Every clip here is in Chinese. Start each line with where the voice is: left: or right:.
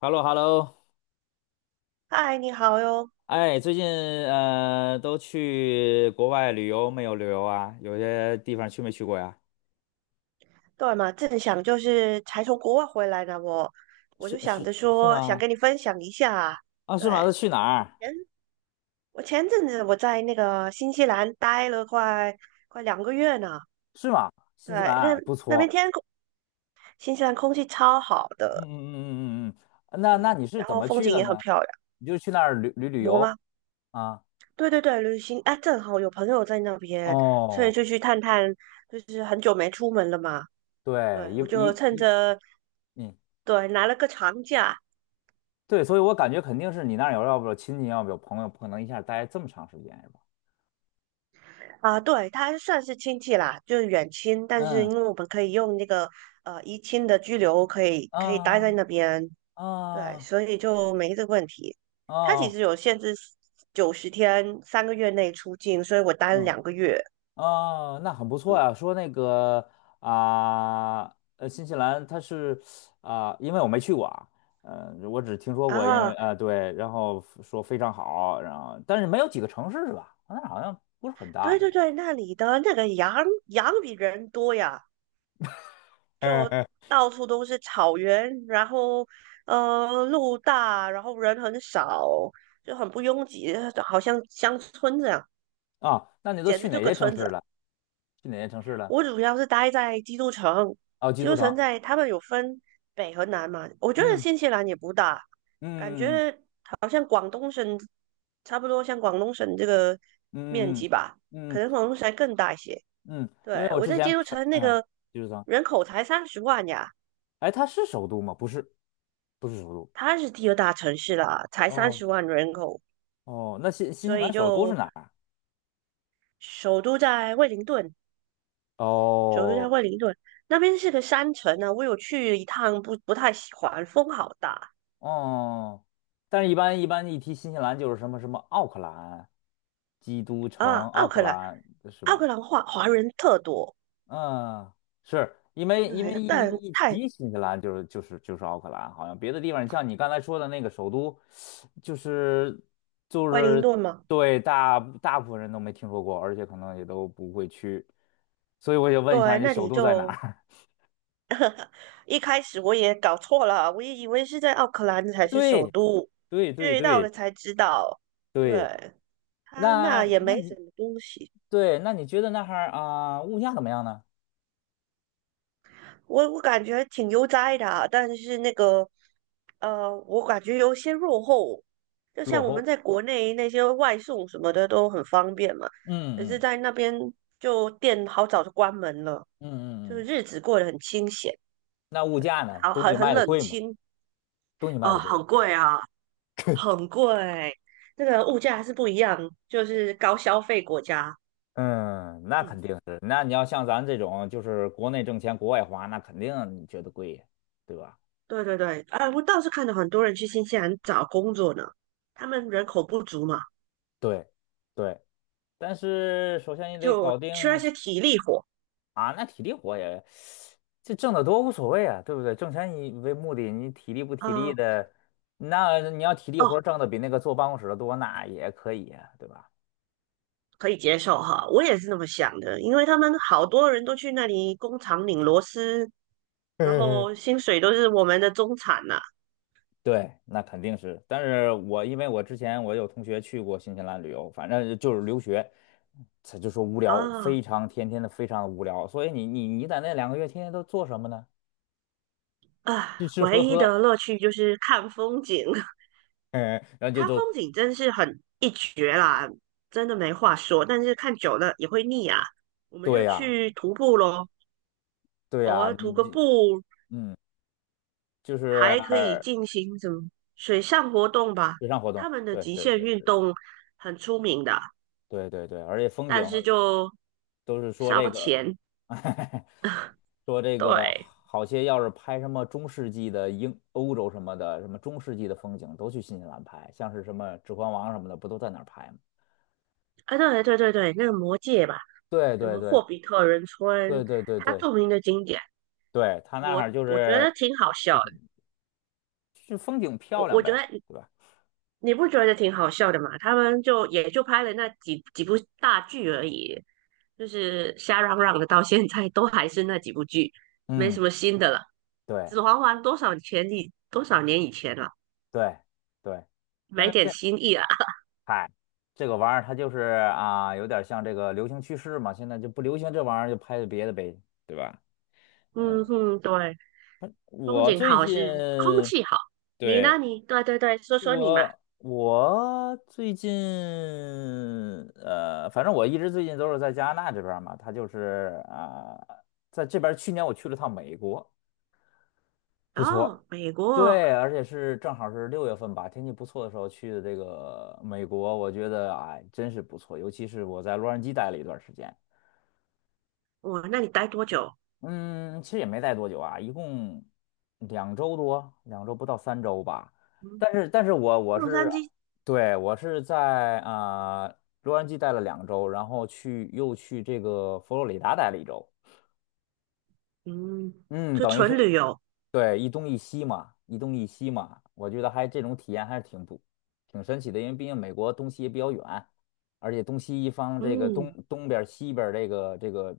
left: Hello Hello
right: 嗨，你好哟。
left: 哎，最近都去国外旅游没有旅游啊？有些地方去没去过呀？
right: 对嘛，正想就是才从国外回来呢，我
left: 是
right: 就想
left: 是
right: 着
left: 是
right: 说想
left: 吗？
right: 跟你分享一下啊。
left: 啊，
right: 对，
left: 是吗？都去哪儿？
right: 前我前阵子我在那个新西兰待了快两个月呢。
left: 是吗？
right: 对，
left: 新西
right: 那
left: 兰不
right: 那边
left: 错。
right: 天空，新西兰空气超好
left: 嗯
right: 的，
left: 嗯嗯嗯嗯。嗯，那
right: 对，
left: 那你是
right: 然
left: 怎
right: 后
left: 么
right: 风
left: 去
right: 景
left: 的
right: 也很
left: 呢？
right: 漂亮。
left: 你就去那儿旅旅旅
right: 我
left: 游
right: 吗？
left: 啊？
right: 对对对，旅行，哎，正好有朋友在那边，所以
left: 哦，
right: 就去探探，就是很久没出门了嘛。
left: 对，
right: 对，
left: 一
right: 我就
left: 一
right: 趁
left: 一，
right: 着
left: 嗯，
right: 对拿了个长假，
left: 对，所以我感觉肯定是你那儿有，要不有亲戚，要不有朋友，不可能一下待这么长时间是吧？
right: 啊，对，他算是亲戚啦，就是远亲，但是
left: 嗯
right: 因为我们可以用那个移亲的居留，可以待在
left: 啊
right: 那边，对，
left: 啊
right: 所以就没这个问题。
left: 啊
right: 他其实
left: 哦
right: 有限制90天，3个月内出境，所以我待了
left: 嗯。
right: 两个月
left: 啊，那很不错呀。说那个啊，新西兰它是啊，因为我没去过啊，我只听说过，因为
right: 啊。
left: 啊、对，然后说非常好，然后但是没有几个城市是吧？那好像不是很大
right: 对
left: 是
right: 对
left: 吧？
right: 对，那里的那个羊比人多呀，到处都是草原，然后路大，然后人很少，就很不拥挤，好像乡村这样，
left: 啊，那你都
right: 简直
left: 去哪
right: 就个
left: 些城
right: 村
left: 市
right: 子。
left: 了？去哪些城市了？
right: 我主要是待在基督城，
left: 哦，基
right: 基
left: 督
right: 督城
left: 城。
right: 在他们有分北和南嘛，我觉得
left: 嗯
right: 新西兰也不大，感
left: 嗯
right: 觉好像广东省差不多，像广东省这个面
left: 嗯嗯
right: 积吧，
left: 嗯
right: 可
left: 嗯
right: 能广东省还更大一些。
left: 嗯。嗯，因为
right: 对，
left: 我
right: 我
left: 之
right: 在基
left: 前
right: 督
left: 看，
right: 城那
left: 嗯，
right: 个
left: 基督城，
right: 人口才三十万呀，
left: 哎，它是首都吗？不是，不是首都。
right: 它是第二大城市啦，才三
left: 哦。
right: 十万人口，
left: 哦，那新西
right: 所以
left: 兰首都是
right: 就
left: 哪儿？
right: 首都在惠灵顿，首都在
left: 哦。
right: 惠灵顿那边是个山城呢，我有去一趟不太喜欢，风好大。
left: 哦，但是一般一提新西兰就是什么什么奥克兰、基督
right: 啊，
left: 城、奥
right: 奥
left: 克
right: 克兰，
left: 兰是
right: 奥
left: 吧？
right: 克兰华人特多，
left: 嗯，是因为
right: 对，
left: 一
right: 但
left: 一一
right: 太
left: 提新西兰就是奥克兰，好像别的地方，像你刚才说的那个首都，就是就
right: 惠灵
left: 是
right: 顿嘛，
left: 对大部分人都没听说过，而且可能也都不会去，所以我也问一下
right: 对，
left: 你
right: 那
left: 首
right: 里
left: 都在哪
right: 就
left: 儿？
right: 一开始我也搞错了，我也以为是在奥克兰才 是首
left: 对
right: 都，
left: 对对
right: 去到
left: 对
right: 了才知道，
left: 对。
right: 对，他那
left: 那
right: 也没什么东西，
left: 对，那你觉得那哈儿啊、物价怎么样呢？
right: 我感觉挺悠哉的啊，但是那个，我感觉有些落后，就
left: 落
right: 像我
left: 后。
right: 们在国内那些外送什么的都很方便嘛，
left: 嗯
right: 可是
left: 嗯
right: 在那边就店好早就关门了。
left: 嗯
right: 就是
left: 嗯嗯。
right: 日子过得很清闲，
left: 那物
right: 对，
left: 价呢？
right: 好
left: 东西
right: 很
left: 卖的
right: 冷
left: 贵吗？
right: 清
left: 东西卖
right: 哦，
left: 的贵吗？
right: 很贵啊，很贵，这个物价还是不一样，就是高消费国家，
left: 嗯，那
right: 嗯，
left: 肯定是。那你要像咱这种，就是国内挣钱，国外花，那肯定你觉得贵呀，对吧？
right: 对对对，啊，我倒是看到很多人去新西兰找工作呢，他们人口不足嘛，
left: 对对，但是首先你得
right: 就
left: 搞定。
right: 缺一些体力活，
left: 啊，那体力活也，这挣得多无所谓啊，对不对？挣钱以为目的，你体力不体力
right: 啊，
left: 的，那你要体力
right: 哦，
left: 活儿挣的比那个坐办公室的多，那也可以啊，对吧？
right: 可以接受哈，我也是那么想的，因为他们好多人都去那里工厂拧螺丝，然
left: 嗯嗯，
right: 后薪水都是我们的中产呐、
left: 对，那肯定是。但是我因为我之前我有同学去过新西兰旅游，反正就是留学，他就说无聊，非
right: 啊，
left: 常天天的非常的无聊。所以你在那2个月天天都做什么呢？吃
right: 啊，
left: 吃喝
right: 唯一
left: 喝。
right: 的乐趣就是看风景，
left: 嗯，然后就
right: 它
left: 就
right: 风景真是很一绝啦，真的没话说。但是看久了也会腻啊，我们
left: 对
right: 就
left: 呀、
right: 去徒步咯，
left: 对
right: 偶
left: 呀、
right: 尔徒
left: 你
right: 个
left: 这
right: 步，
left: 嗯就是。
right: 还可以进行什么水上活动吧。
left: 水上活动，
right: 他们的
left: 对
right: 极
left: 对
right: 限
left: 对
right: 运
left: 对
right: 动很出名的，
left: 对对对，而且风景
right: 但是就
left: 都是说这
right: 烧
left: 个。
right: 钱。
left: 说这个
right: 对，
left: 好些要是拍什么中世纪的欧洲什么的，什么中世纪的风景都去新西兰拍，像是什么《指环王》什么的，不都在那儿拍吗？
right: 啊，对对对对，那个魔界吧，
left: 对
right: 什
left: 对
right: 么
left: 对
right: 霍比特人村，
left: 对对对
right: 它
left: 对
right: 著名的景点，
left: 对，他那儿
right: 我
left: 就
right: 我觉
left: 是
right: 得挺好
left: 就
right: 笑。
left: 是风景漂
right: 我
left: 亮
right: 我觉
left: 呗，
right: 得你
left: 对吧？
right: 你不觉得挺好笑的吗？他们就也就拍了那几部大剧而已，就是瞎嚷嚷的，到现在都还是那几部剧，没
left: 嗯，
right: 什么新的了。
left: 对
right: 指环王多少前以多少年以前了，
left: 对对，但
right: 没
left: 是。
right: 点新意啊。
left: 嗨，这个玩意儿它就是啊，有点像这个流行趋势嘛，现在就不流行这玩意儿，就拍别的呗，对吧？
right: 嗯哼，对，风
left: 我
right: 景
left: 最
right: 好
left: 近，
right: 是空气好。你
left: 对，
right: 呢？你对对对，说说你嘛。
left: 我最近，反正我一直最近都是在加拿大这边儿嘛，他就是啊、在这边儿去年我去了趟美国，不错。
right: 哦，美国，
left: 对，而且是正好是六月份吧，天气不错的时候去的这个美国，我觉得哎，真是不错，尤其是我在洛杉矶待了一段时间。
right: 哇，那你待多久？
left: 嗯，其实也没待多久啊，一共2周多，两周不到3周吧。
right: 嗯，
left: 但是我
right: 洛
left: 是，
right: 杉矶，
left: 对，我是在啊、洛杉矶待了两周，然后又去这个佛罗里达待了一周。
right: 嗯，
left: 嗯，
right: 就
left: 等于是
right: 纯旅游。
left: 对，一东一西嘛，一东一西嘛，我觉得还这种体验还是挺不挺神奇的，因为毕竟美国东西也比较远，而且东西一方这个
right: 嗯，
left: 东边儿西边儿这个，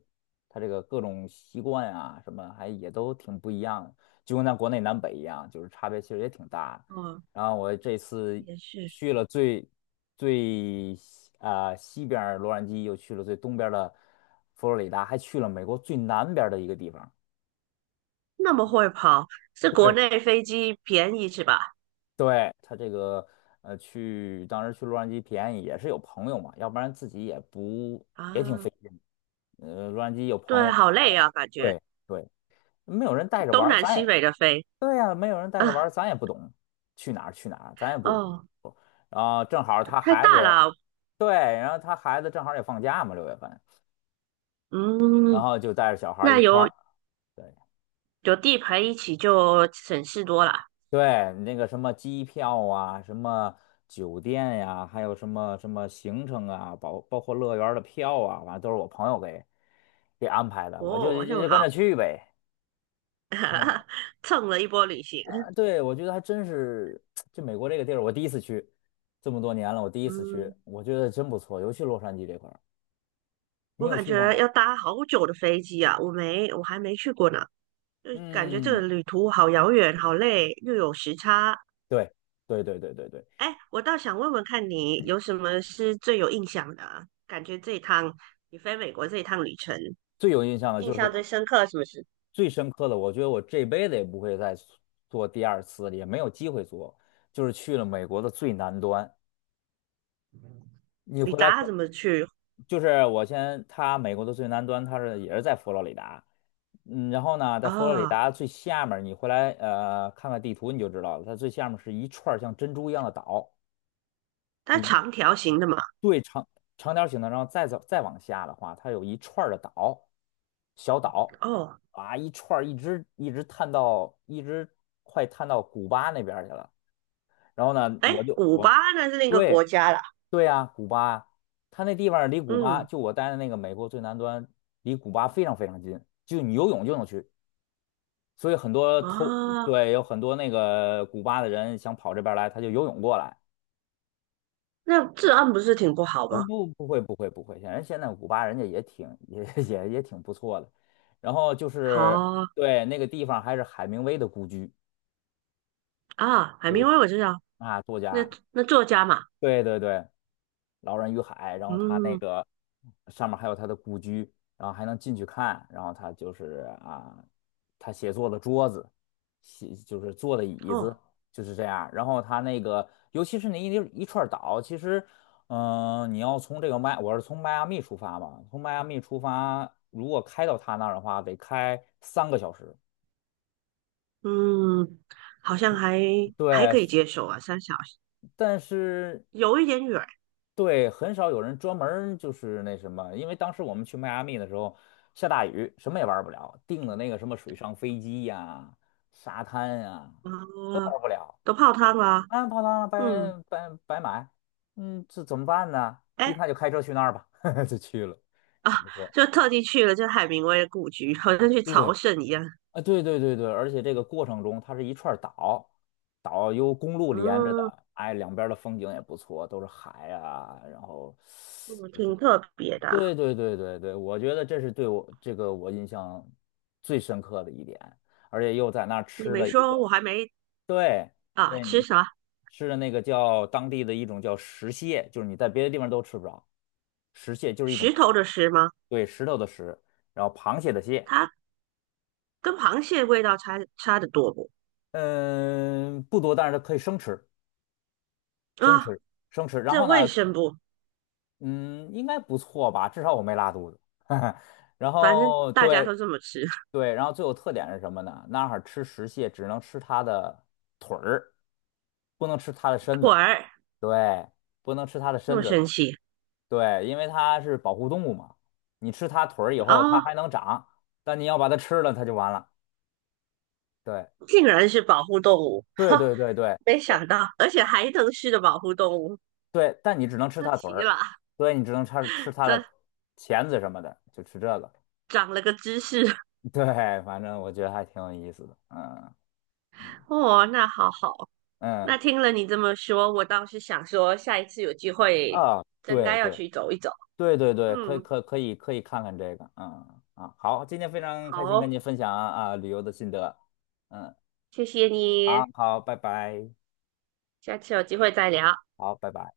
left: 它这个各种习惯啊什么还也都挺不一样的，就跟咱国内南北一样，就是差别其实也挺大的。
right: 哦，
left: 然后我这次
right: 也是。
left: 去了最西啊、西边儿洛杉矶，又去了最东边儿的佛罗里达，还去了美国最南边儿的一个地方。
right: 那么会跑，是国
left: 对。
right: 内飞机便宜是吧？
left: 对，他这个当时去洛杉矶便宜也是有朋友嘛，要不然自己也不也挺
right: 啊，
left: 费劲的洛杉矶有朋
right: 对，
left: 友，
right: 好
left: 然
right: 累
left: 后
right: 啊，感觉
left: 对对，没有人带着玩
right: 东
left: 儿
right: 南
left: 咱
right: 西
left: 也
right: 北的飞
left: 对呀、没有人带着玩
right: 啊，
left: 儿咱也不懂去哪儿去哪儿，咱也不
right: 哦，
left: 不。然后正好他
right: 太
left: 孩子
right: 大
left: 也
right: 了，
left: 对，然后他孩子正好也放假嘛，六月份，然
right: 嗯，
left: 后就带着小孩儿
right: 那
left: 一块
right: 有
left: 儿。对。
right: 有地陪一起就省事多了。
left: 对，那个什么机票啊，什么酒店呀、还有什么什么行程啊，包括乐园儿的票啊，反正都是我朋友给安排的，我就
right: 哦，那么
left: 跟
right: 好，
left: 着去呗。
right: 蹭了一波旅行。
left: 啊，对，我觉得还真是，就美国这个地儿，我第一次去，这么多年了，我第一次去，
right: 嗯，
left: 我觉得真不错，尤其洛杉矶这块儿，你
right: 我
left: 有
right: 感
left: 去过
right: 觉
left: 吗？
right: 要搭好久的飞机啊，我还没去过呢，就感觉这
left: 嗯，
right: 个旅途好遥远，好累，又有时差，
left: 对，对对对对对，
right: 哎，我倒想问问看你有什么是最有印象的啊感觉这一趟你飞美国这一趟旅程，
left: 最有印象的
right: 印
left: 就是
right: 象
left: 我。
right: 最深刻的什么是？
left: 最深刻的，我觉得我这辈子也不会再做第二次了，也没有机会做。就是去了美国的最南端，你
right: 你
left: 回来可
right: 搭怎么去？
left: 就是我先，它美国的最南端，也是在佛罗里达，嗯，然后呢，在佛罗里
right: 哦，
left: 达最下面儿你回来看看地图你就知道了，它最下面是一串儿像珍珠一样的岛，
right: 它
left: 就一。
right: 长条形的嘛。
left: 对，长条形的，然后再走再往下的话，它有一串儿的岛，小岛
right: 哦，
left: 啊，一串儿一直探到一直快探到古巴那边儿去了。然后呢，
right: 哎，古巴
left: 我
right: 那是另一个
left: 对
right: 国家啦。
left: 对呀、古巴，它那地方离古巴
right: 嗯，
left: 就我待的那个美国最南端，离古巴非常非常近，就你游泳就能去。所以很多偷，
right: 啊，
left: 对，有很多那个古巴的人想跑这边儿来，他就游泳过来。
right: 那治安不是挺不好吗？
left: 嗯，不，不会，不会，不会。显然现在古巴人家也挺也 也挺不错的。然后就是
right: 好
left: 对那个地方还是海明威的故居，
right: 啊，海
left: 就是
right: 明威我知道，
left: 啊，作
right: 那
left: 家。
right: 那作家嘛。
left: 对对对，《老人与海》，然后他那
right: 嗯，
left: 个上面还有他的故居，然后还能进去看，然后他就是啊，他写作的桌子，就是坐的椅子
right: 哦，
left: 就是这样然后他那个尤其是那一串岛，其实你要从这个我是从迈阿密出发嘛，从迈阿密出发，如果开到他那儿的话，得开3个小时，
right: 嗯，好像还可
left: 对。
right: 以接受啊，3小时
left: 但是
right: 有一点远
left: 对，很少有人专门儿就是那什么，因为当时我们去迈阿密的时候下大雨，什么也玩不了，订的那个什么水上飞机呀、沙滩呀、
right: 啊。
left: 都
right: 哦
left: 玩不了，
right: 都泡汤啦、
left: 啊，泡汤了，白
right: 嗯，
left: 白白买，嗯，这怎么办呢？一
right: 哎
left: 看就开车去那儿吧，就去了，
right: 啊，
left: 挺不错。
right: 就特地去了这海明威的故居，好像去朝
left: 对，
right: 圣一样。
left: 啊，对对对对，而且这个过程中它是一串儿岛，岛由公路连着
right: 嗯，
left: 的，哎，两边儿的风景也不错，都是海啊，然后
right: 嗯挺特别的。
left: 对对对对对，我觉得这是对我我印象最深刻的一点，而且又在那儿
right: 你
left: 吃
right: 没
left: 了一
right: 说，
left: 个，
right: 我还没
left: 对
right: 啊，
left: 对，
right: 吃
left: 你
right: 啥？
left: 吃的那个叫当地的一种叫石蟹，就是你在别的地方都吃不着，石蟹就是一种
right: 石
left: 螃，
right: 头的石吗？
left: 对，石头的石，然后螃蟹的蟹，
right: 它跟螃蟹味道差得多不？
left: 嗯，不多，但是它可以生吃，生
right: 啊，
left: 吃，生吃。然
right: 这
left: 后
right: 卫
left: 呢，
right: 生不？
left: 嗯，应该不错吧，至少我没拉肚子。然
right: 反正
left: 后
right: 大家都
left: 对
right: 这么吃。
left: 对，然后最有特点是什么呢？那儿吃石蟹只能吃它的腿儿，不能吃它的身
right: 腿
left: 子。
right: 儿
left: 对，不能吃它的
right: 那
left: 身
right: 么神
left: 子。
right: 奇
left: 对，因为它是保护动物嘛，你吃它腿儿以后，它
right: 哦，
left: 还能长，但你要把它吃了，它就完了。对，
right: 竟然是保护动物，
left: 对
right: 哈，
left: 对对对
right: 没
left: 对
right: 想到，而且还能是的保护动物，
left: 对，但你只能吃
right: 这
left: 它腿
right: 奇
left: 儿，
right: 了，
left: 所以你只能吃吃它的
right: 这
left: 钳子什么的，就吃这个。
right: 长了个知识。
left: 对，反正我觉得还挺有意思的。嗯
right: 哦，那好好，
left: 嗯
right: 那听了你这么说，我倒是想说，下一次有机会
left: 啊，
right: 真
left: 对
right: 该要
left: 对
right: 去走一走。
left: 对对对，
right: 嗯，
left: 可以看看这个。嗯啊，好，今天非常
right: 好
left: 开心跟
right: 哦
left: 你分享啊旅游的心得。嗯，
right: 谢谢你，
left: 好好，拜拜，
right: 下次有机会再聊。
left: 好，拜拜。